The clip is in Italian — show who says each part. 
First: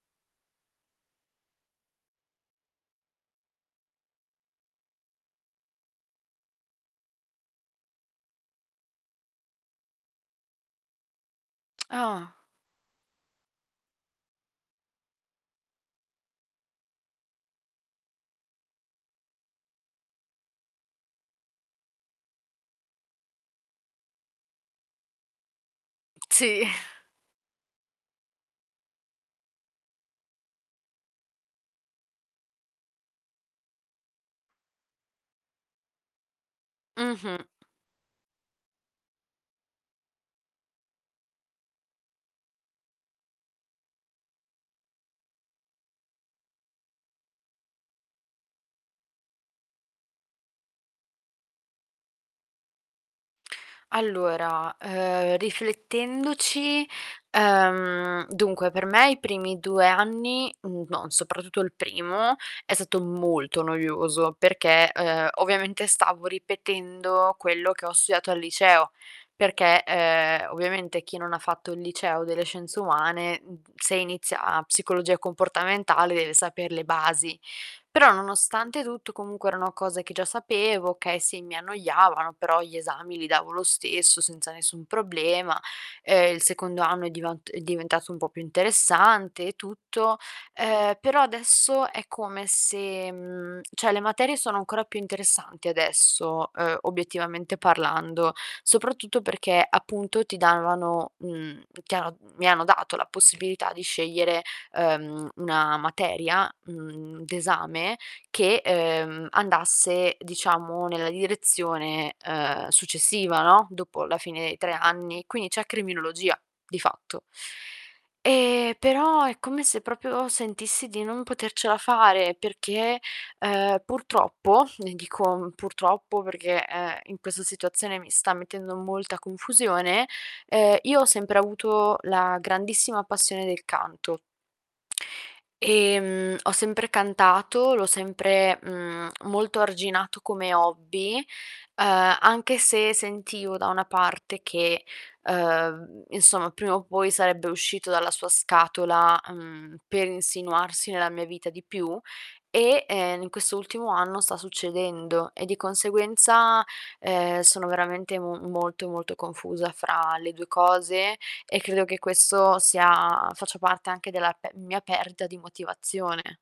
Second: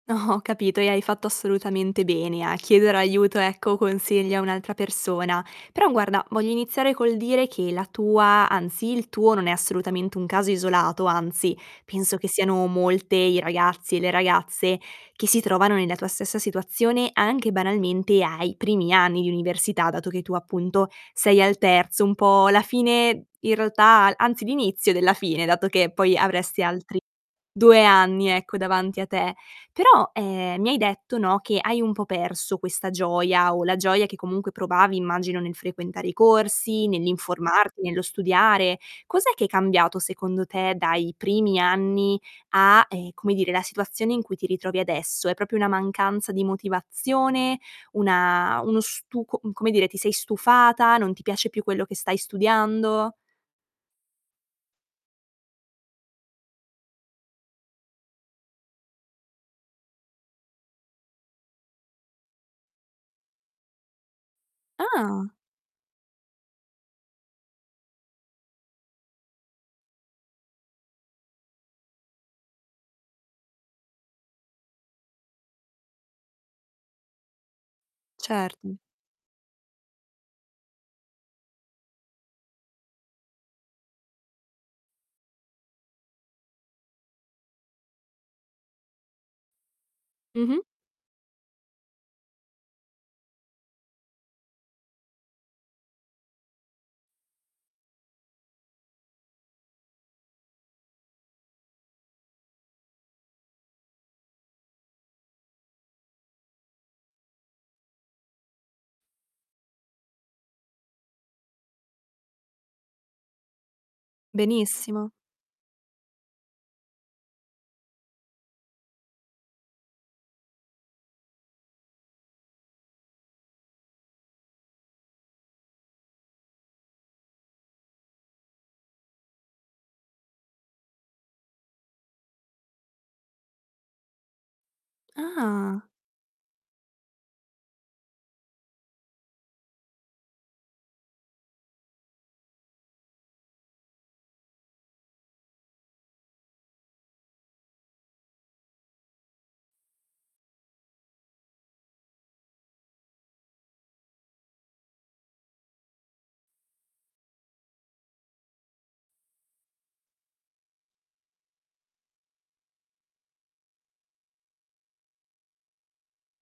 Speaker 1: Ho capito, e hai fatto assolutamente bene a chiedere aiuto, ecco, consigli a un'altra persona. Però guarda, voglio iniziare col dire che la tua anzi, il tuo non è assolutamente un caso isolato, anzi, penso che
Speaker 2: Ah.
Speaker 1: siano molte i ragazzi e le ragazze che si trovano nella tua stessa situazione, anche banalmente ai primi anni di università, dato che tu appunto sei al terzo, un po' la fine i realtà al anzi, l'inizio della fine, dato che poi avresti
Speaker 2: Sì.
Speaker 1: altri 2 anni, ecco, davanti a te. Però, ehm, mi hai detto, no, che hai un po' perso questa gioia o la gioia che comunque provavi, immagino, nel frequentare i corsi,
Speaker 2: Mh-mh.
Speaker 1: nell'informarti, nello studiare. Cos'è che è cambiato, secondo te, dai primi anni a, ehm, come dire, la situazione in cui ti ritrovi adesso? È proprio una mancanza di motivazione? Una uno stu com come dire, ti sei stufata? Non ti piace più quello che stai studiando?
Speaker 2: Allora, uhm, riflettendoci, ehm, dunque per me i primi 2 anni, mhmm, no, soprattutto il primo, è stato molto noioso perché, uhm,
Speaker 1: Ah!
Speaker 2: ovviamente stavo ripetendo quello che ho studiato al liceo, perché, ehm, ovviamente chi non ha fatto il Liceo delle Scienze Umane, mhmm, se inizia psicologia comportamentale deve saper le basi. Però,
Speaker 1: Certo.
Speaker 2: nonostante tutto comunque erano cose che già sapevo, okay sì, mi annoiavano, però gli esami li davo lo stesso senza nessun problema. Ehm, il secondo anno è divant è diventato un po' più interessante e tutto.
Speaker 1: Mh-mh.
Speaker 2: Ehm, però adesso è come se mhmm, cioè le materie sono ancora più interessanti adesso, uhm, obiettivamente parlando, soprattutto perché, appunto, ti davano, mhmm, chiaro mhmm, mi hanno dato la possibilità di scegliere, uhm, 1 materia, mhmm, d'esame che, uhm, andasse, diciamo, nella direzione, uhm, successiva, no, dopo la fine dei 3
Speaker 1: Benissimo.
Speaker 2: anni. Quindi c'è criminologia, di fatto. Ehm, però è come se proprio sentissi di non potercela fare perché, uhm, purtroppo, e dico, mhmm, purtroppo perché, ehm, in questa situazione mi sta mettendo molta confusione, ehm, io ho sempre avuto la grandissima passione del canto.
Speaker 1: Ah.
Speaker 2: Ehm, ho sempre cantato, l'ho sempre, mhmm, molto arginato come hobby, uhm, anche se sentivo da una parte che, uhm, insomma, prima o poi sarebbe uscito dalla sua scatola, mhmm, per insinuarsi nella mia vita di più e, en in questo ultimo anno sta succedendo e di conseguenza, ehm, sono veramente mu molto, molto confusa fra le 2 cose, e credo che questo sia faccia parte anche della pe mia perdita di motivazione.